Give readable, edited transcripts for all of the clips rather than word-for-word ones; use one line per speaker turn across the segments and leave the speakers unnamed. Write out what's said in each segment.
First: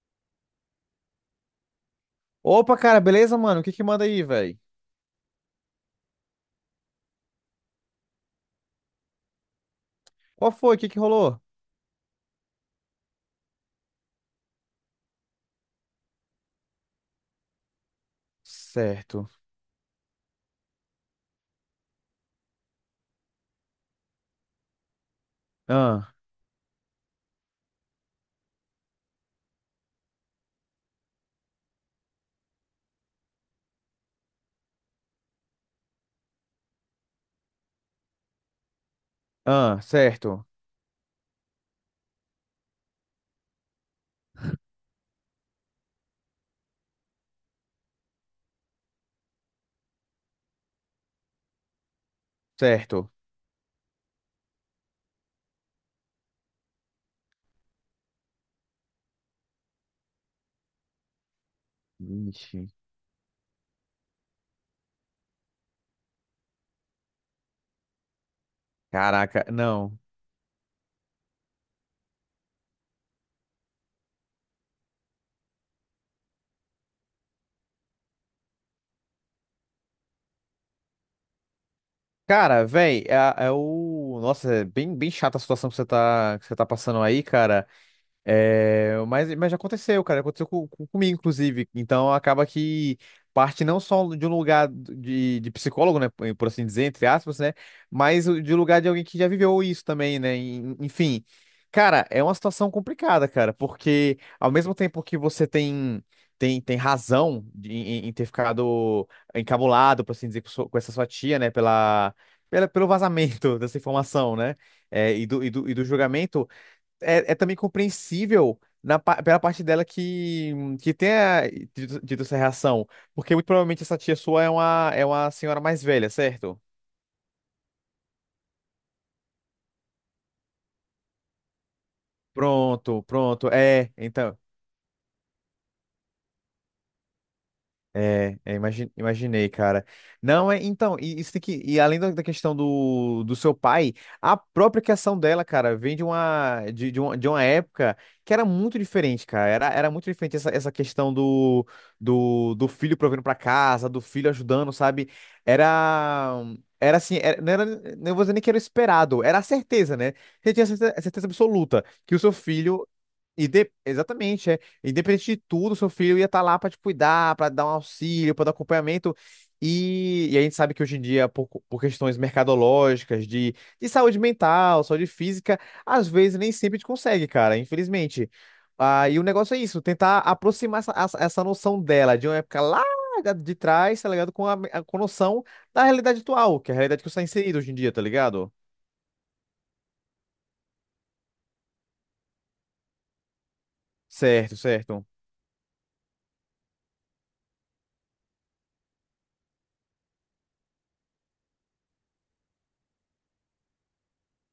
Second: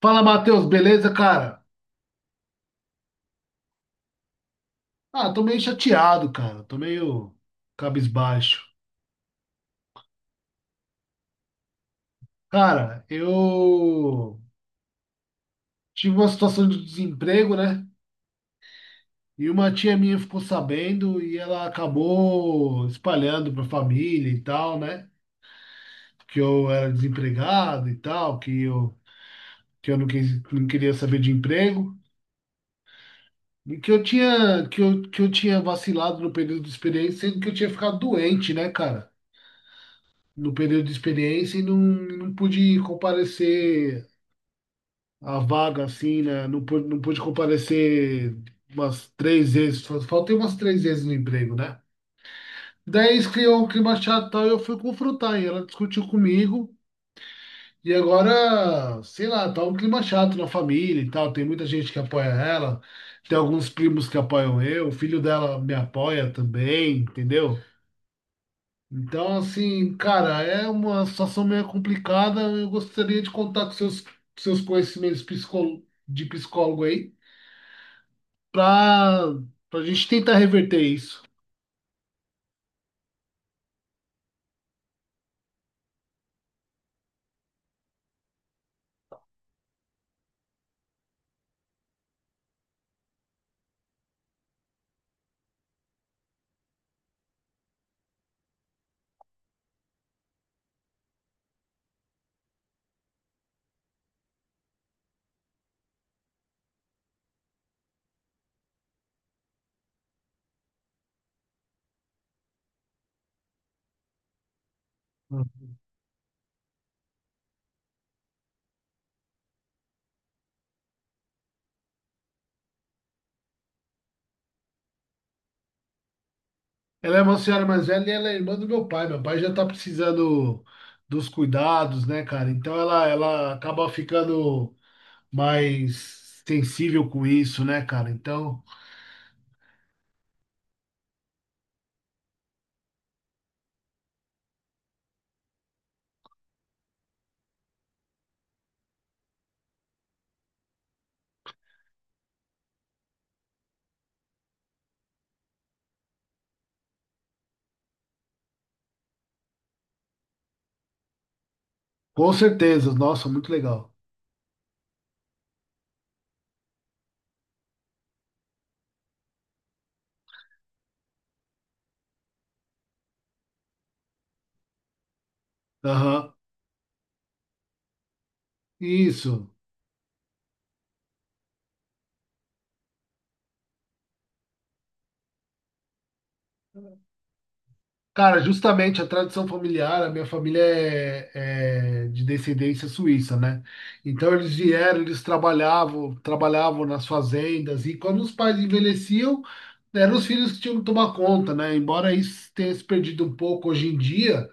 Fala, Matheus, beleza, cara?
Opa, cara, beleza, mano? O que que manda aí, velho?
Ah, tô meio chateado, cara. Tô meio cabisbaixo.
Qual foi? O que que rolou?
Cara, eu tive uma situação de desemprego, né?
Certo.
E uma tia minha ficou sabendo e ela acabou espalhando pra família e tal, né?
Ah,
Que eu era desempregado e tal, que eu não quis, não queria saber de emprego. E que eu tinha, que eu tinha vacilado no período de experiência, sendo que eu tinha ficado doente, né, cara?
ah, certo.
No período de experiência e não, não pude comparecer à vaga, assim, né? Não pude, não pude comparecer umas três vezes, só faltei umas três vezes no emprego, né?
Certo.
Daí isso criou um clima chato e tal, e eu fui confrontar, e ela discutiu comigo, e agora, sei lá, tá um clima chato na família e tal, tem muita gente que apoia
Ixi.
ela, tem alguns primos que apoiam eu, o filho dela me apoia também, entendeu? Então,
Caraca,
assim,
não.
cara, é uma situação meio complicada. Eu gostaria de contar com seus, seus conhecimentos psicó- de psicólogo aí, para a gente tentar reverter isso.
Cara, velho, é, é o. Nossa, é bem chata a situação que você tá passando aí, cara. É, mas já aconteceu, cara. Aconteceu comigo, inclusive. Então acaba que parte não só de um lugar de psicólogo, né? Por assim dizer, entre aspas, né? Mas de lugar de alguém que já viveu isso também, né? Enfim. Cara, é uma situação complicada, cara, porque ao mesmo tempo que você tem. Tem razão em ter ficado encabulado, por assim dizer, com essa sua tia, né? Pelo vazamento dessa informação, né? E do julgamento. É também compreensível pela parte dela que tenha dito essa reação. Porque muito provavelmente essa tia sua é uma senhora mais velha, certo?
Ela é uma senhora mais velha e ela é irmã do meu pai. Meu pai já tá precisando dos cuidados, né, cara? Então
Pronto,
ela,
pronto.
ela acaba
É, então.
ficando mais sensível com isso, né, cara?
É,
Então,
imaginei, cara. Não, é, então, e isso e além da questão do seu pai, a própria criação dela, cara, vem de uma época que era muito diferente, cara. Era muito diferente essa questão do filho provendo pra casa, do filho ajudando, sabe? Era, era assim, não era, não vou dizer nem que era esperado, era a certeza, né? Você tinha certeza, certeza absoluta que o
com
seu filho.
certeza. Nossa, muito legal.
Exatamente, é. Independente de tudo, seu filho ia estar lá para te cuidar, para dar um auxílio, para dar acompanhamento. E a gente sabe que hoje em dia, por questões mercadológicas, de saúde mental, saúde física, às
Aham.
vezes nem sempre a gente consegue, cara, infelizmente. Ah, e o
Isso.
negócio é isso, tentar aproximar essa, essa noção dela de uma época lá de trás, tá ligado? Com a noção da realidade atual, que é a realidade que você está inserido hoje em dia, tá
Cara,
ligado?
justamente a tradição familiar, a minha família é, é de descendência suíça, né? Então eles
Certo,
vieram,
certo.
eles trabalhavam, trabalhavam nas fazendas e quando os pais envelheciam, eram os filhos que tinham que tomar conta, né? Embora isso tenha se perdido um pouco hoje em dia,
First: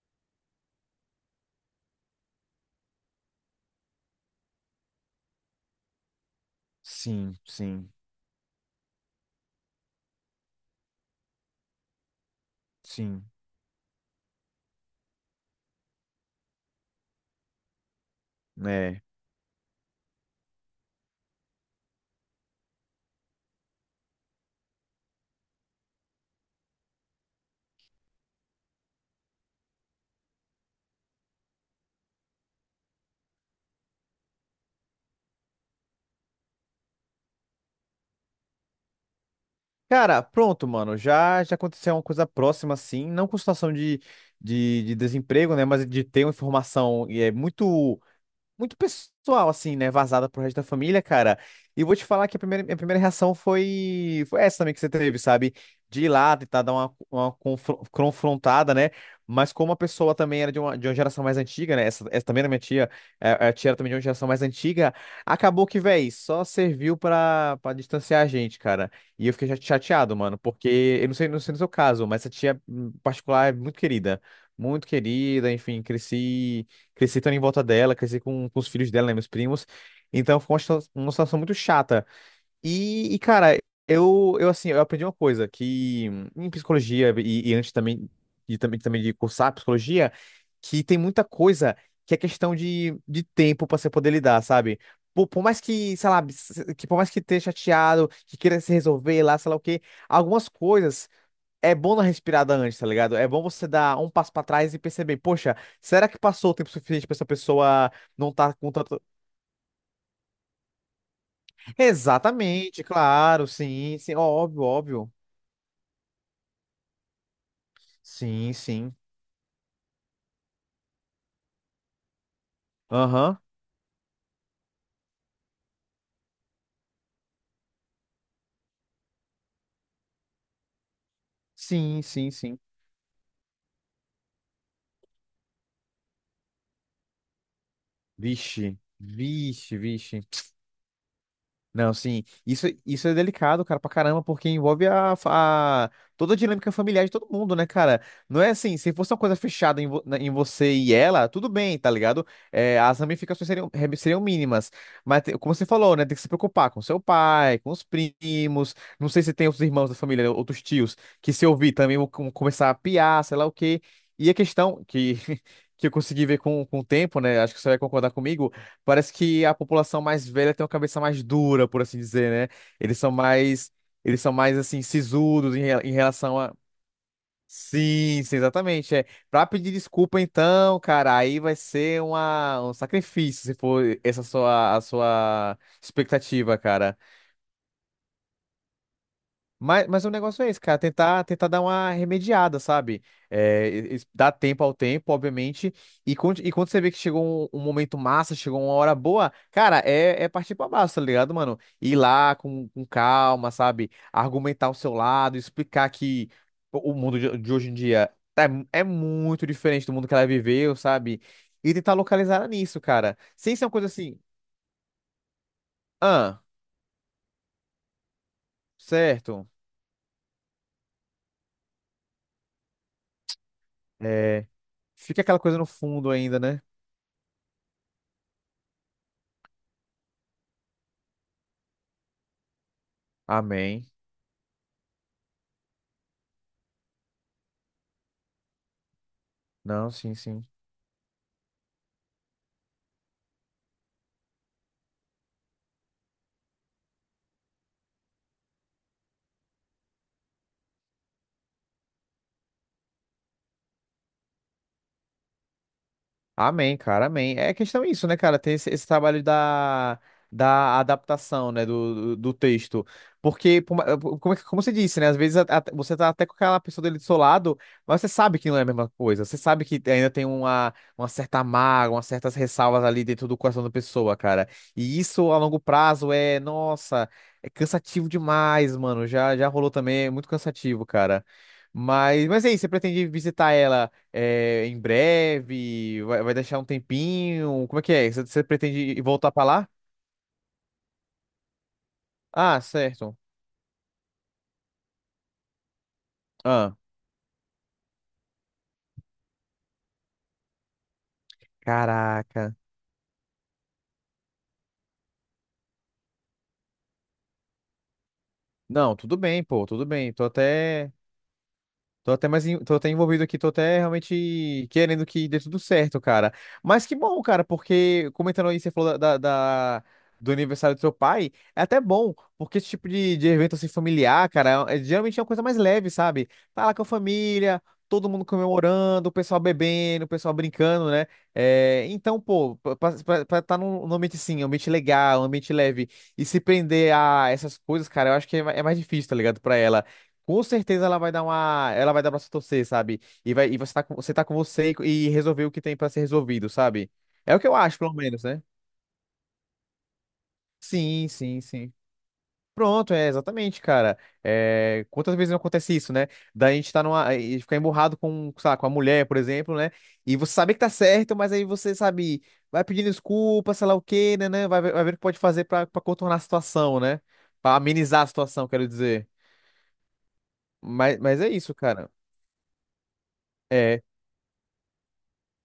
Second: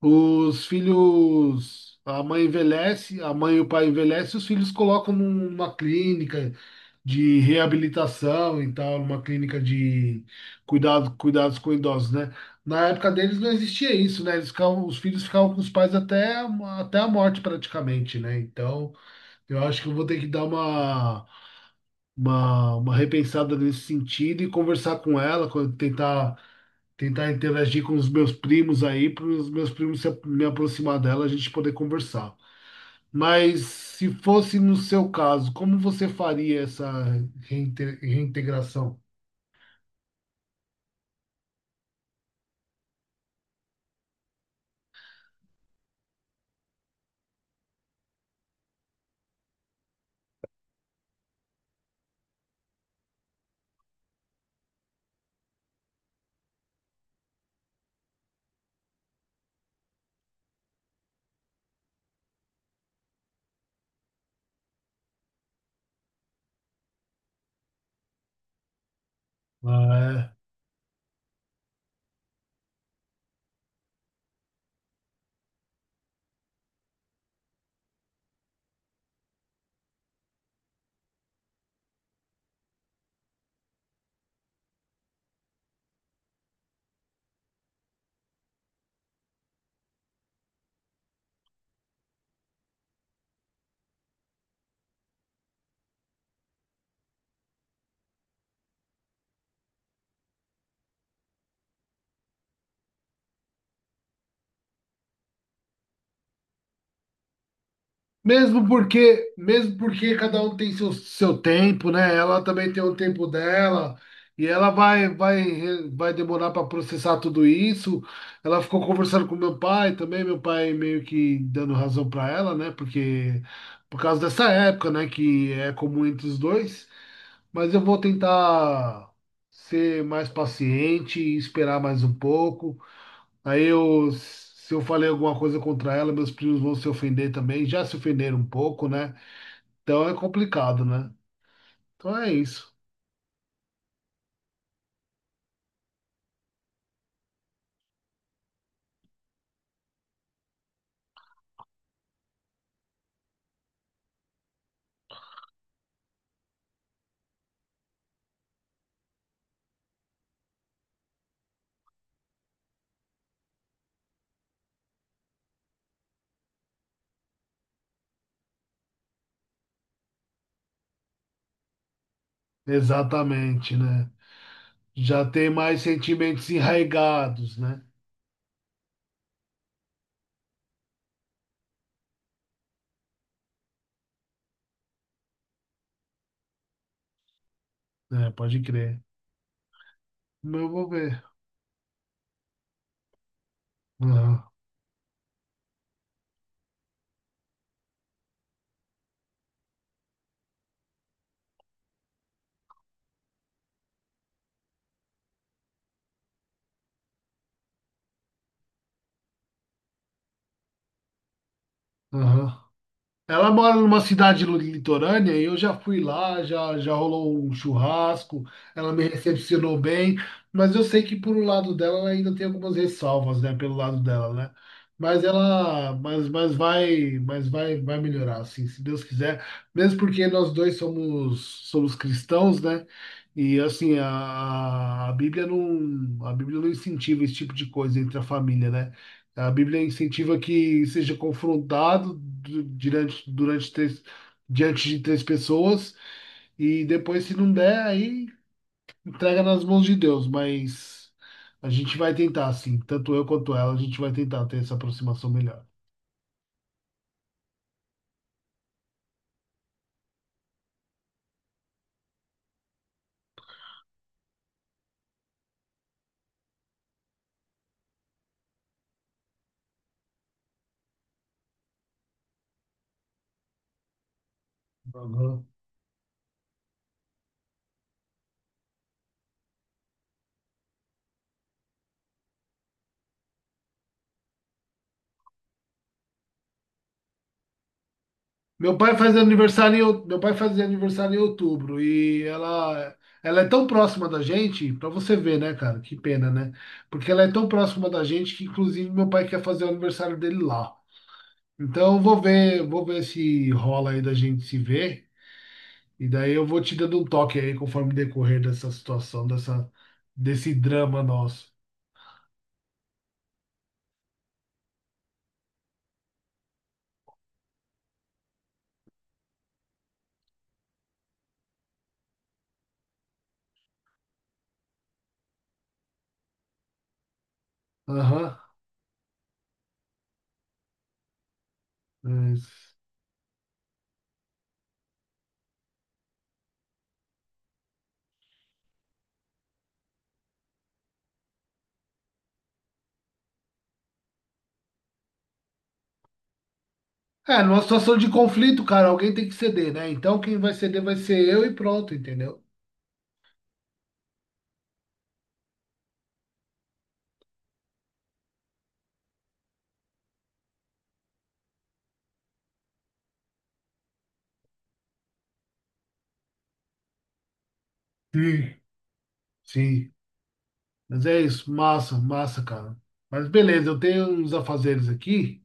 os filhos, a mãe envelhece, a mãe e o pai envelhecem, os filhos colocam numa clínica,
Sim,
de
sim,
reabilitação e tal, numa clínica de cuidado, cuidados com idosos, né? Na época
sim.
deles não existia isso, né? Eles ficavam, os filhos ficavam com os pais até, até a morte praticamente, né? Então,
Né?
eu acho que eu vou ter que dar uma, uma repensada nesse sentido e conversar com ela, tentar, tentar interagir com os meus primos aí, para os meus primos se, me aproximar dela, a gente poder conversar. Mas se fosse no seu caso, como você faria essa reintegração?
Cara, pronto, mano. Já aconteceu uma coisa próxima, assim, não com situação de desemprego, né? Mas de ter uma informação e é muito muito pessoal, assim, né? Vazada pro resto da família, cara. E vou te falar que minha primeira reação foi essa também que você teve, sabe? De ir lá, tentar dar uma confrontada, né? Mas como a pessoa também era de uma geração mais antiga, né? Essa também era minha tia. A tia era também de uma geração mais antiga, acabou que, véi, só serviu pra distanciar a gente, cara. E eu fiquei chateado,
Ah, é.
mano, porque eu não sei no seu caso, mas essa tia em particular é muito querida. Muito querida, enfim, cresci. Cresci também em volta dela, cresci com os filhos dela, né, meus primos. Então foi uma situação muito chata. E, cara, eu assim, eu aprendi uma coisa, que em psicologia e antes também, e também de cursar psicologia, que tem muita coisa que é questão de tempo pra você poder lidar, sabe? Por mais que, sei lá, que por mais que esteja chateado, que queira se resolver lá, sei lá o quê, algumas coisas é bom dar respirada antes, tá ligado? É bom você dar um passo pra trás e perceber, poxa, será que passou o tempo suficiente pra essa pessoa não tá com tanto.
Mesmo porque cada um tem seu, seu tempo, né? Ela também tem
Exatamente,
o tempo
claro,
dela
sim, sim,
e
óbvio,
ela vai
óbvio.
vai vai demorar para processar tudo isso.
Sim,
Ela ficou
sim.
conversando com meu pai também, meu pai meio que dando razão para ela, né?
Aham.
Porque por causa dessa época, né, que é comum entre os dois. Mas eu vou tentar ser mais paciente e esperar mais
Sim,
um
sim, sim.
pouco. Aí eu, se eu falei alguma coisa contra ela, meus primos vão se ofender também. Já se ofenderam um
Vixe,
pouco, né?
vixe,
Então é
vixe.
complicado, né?
Não,
Então
sim.
é
Isso,
isso.
isso é delicado, cara, pra caramba, porque envolve a- toda a dinâmica familiar de todo mundo, né, cara? Não é assim, se fosse uma coisa fechada em você e ela, tudo bem, tá ligado? É, as ramificações seriam mínimas. Mas, como você falou, né, tem que se preocupar com seu pai, com os primos. Não sei se tem outros irmãos da família, outros tios, que se ouvir também vão começar a piar, sei lá o quê. E a questão que. Que eu consegui ver com o tempo, né? Acho que você vai concordar comigo. Parece que a população mais velha tem uma cabeça mais dura, por assim dizer, né? Eles são mais,
Exatamente, né?
eles são mais assim
Já tem
sisudos em,
mais
re- em relação
sentimentos
a.
enraigados, né?
Sim, sim, exatamente. É. Pra pedir desculpa, então, cara, aí vai ser um sacrifício se for a sua expectativa, cara.
É, pode crer.
Mas o negócio é
Mas
esse,
eu
cara,
vou ver.
tentar dar uma remediada, sabe? É, e dar
Aham,
tempo ao tempo, obviamente. E, quando você vê que chegou um momento massa, chegou uma hora boa, cara, é partir pra baixo, tá ligado, mano? Ir lá com calma, sabe? Argumentar o seu lado, explicar que o mundo de hoje em dia é muito diferente do mundo que ela viveu, sabe? E tentar localizar
aham.
nisso, cara.
Ela
Sem ser uma
mora
coisa
numa
assim,
cidade litorânea e eu já fui
ah,
lá, já, já rolou um churrasco, ela me
certo.
recepcionou bem, mas eu sei que por um lado dela ela ainda tem algumas ressalvas, né, pelo lado dela,
É,
né?
fica
Mas
aquela coisa no
ela,
fundo
mas,
ainda,
mas
né?
vai, mas vai, vai melhorar, assim, se Deus quiser, mesmo porque nós dois somos, somos cristãos, né? E
Amém.
assim, a, a Bíblia, a Bíblia não incentiva esse tipo de coisa entre a família, né? A Bíblia
Não, sim,
incentiva
sim.
que seja confrontado durante, durante três, diante de três pessoas e depois, se não der, aí entrega nas mãos de Deus. Mas a gente vai tentar, sim. Tanto eu quanto ela, a gente vai tentar ter essa aproximação melhor.
Amém, cara, amém. É questão isso, né, cara? Ter esse trabalho da adaptação, né, do texto. Porque, como você disse, né, às vezes você tá até com aquela pessoa dele do seu lado, mas você sabe que não é a mesma coisa. Você sabe que ainda tem uma certa mágoa, umas certas ressalvas ali dentro do coração da pessoa, cara. E isso a
Uhum.
longo prazo é, nossa, é cansativo demais, mano. Já rolou também, é muito cansativo, cara. Mas é isso, você pretende visitar ela? É, em breve? Vai deixar um tempinho? Como é que é? Você
Meu
pretende
pai
ir
faz
voltar pra lá?
aniversário em, meu pai fazia aniversário em outubro e
Ah,
ela
certo.
ela é tão próxima da gente, para você ver, né, cara? Que pena, né?
Ah,
Porque ela é tão próxima da gente que inclusive meu pai quer fazer o aniversário dele lá. Então, eu
caraca.
vou ver se rola aí da gente se ver. E daí eu vou te dando um toque aí conforme decorrer dessa
Não, tudo
situação,
bem, pô,
dessa,
tudo bem. Tô
desse
até.
drama nosso.
Tô até mais, tô até envolvido aqui, tô até realmente querendo que dê tudo certo, cara. Mas que bom, cara, porque comentando aí, você falou da- do aniversário do seu pai, é até bom, porque esse tipo de evento assim familiar, cara, geralmente é uma coisa mais leve, sabe? Tá lá com a família, todo mundo
Aham.
comemorando, o pessoal bebendo, o pessoal brincando, né? É, então, pô,
Mas…
tá num ambiente assim, um ambiente legal, um ambiente leve, e se prender a essas coisas, cara, eu acho que é mais difícil, tá ligado, pra ela. Com certeza ela vai dar pra se torcer, sabe? E você tá com você e resolver o que tem pra ser resolvido, sabe? É o
É,
que eu
numa
acho, pelo
situação de
menos, né?
conflito, cara, alguém tem que ceder, né? Então quem vai ceder vai
Sim,
ser
sim,
eu e
sim.
pronto, entendeu?
Pronto, é exatamente, cara. É, quantas vezes não acontece isso, né? Da gente tá e ficar emburrado com, sei lá, com a mulher, por exemplo, né? E você sabe que tá certo, mas aí você sabe, vai pedindo desculpa, sei lá o quê, né? Vai ver o que pode fazer pra contornar a situação, né? Pra amenizar a situação,
Sim.
quero dizer.
Sim.
Mas,
Mas é
mas é
isso,
isso, cara.
massa, massa, cara. Mas beleza, eu
É,
tenho uns afazeres aqui.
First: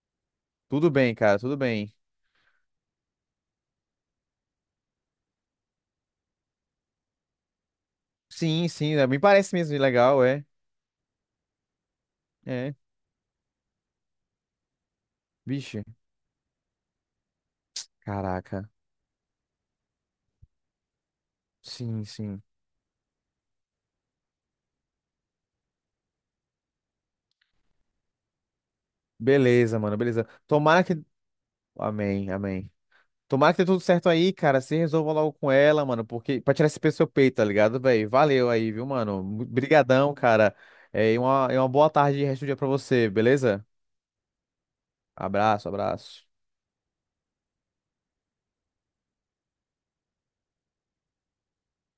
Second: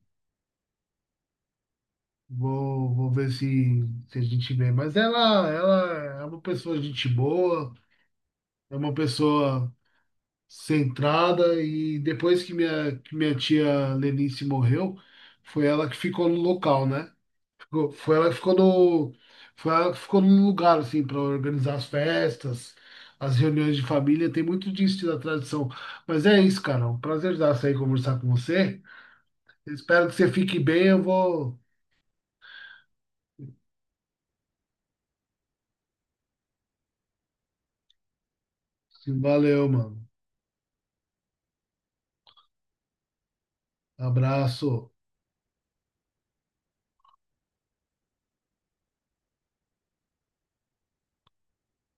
tudo bem, cara, tudo bem.
Vou, vou ver se, se a gente vê. Mas ela é uma pessoa gente boa,
Sim,
é
sim,
uma
é, me parece
pessoa
mesmo legal, é.
centrada e depois
É.
que minha tia Lenice morreu, foi
Vixe,
ela que ficou no local, né? Foi ela que ficou
caraca.
no, foi ela que ficou no lugar, assim, para organizar as
Sim, sim.
festas, as reuniões de família, tem muito disso da tradição. Mas é isso, cara, um prazer dar sair conversar com você.
Beleza, mano,
Espero que
beleza.
você fique
Tomara
bem,
que.
eu vou.
Amém, amém. Tomara que dê tudo certo aí, cara. Se resolva logo com ela, mano, porque pra tirar esse peso do seu peito, tá ligado, velho? Valeu aí, viu, mano?
Valeu, mano.
Brigadão, cara. É, e uma boa tarde e resto do dia pra você, beleza?
Abraço.
Abraço, abraço.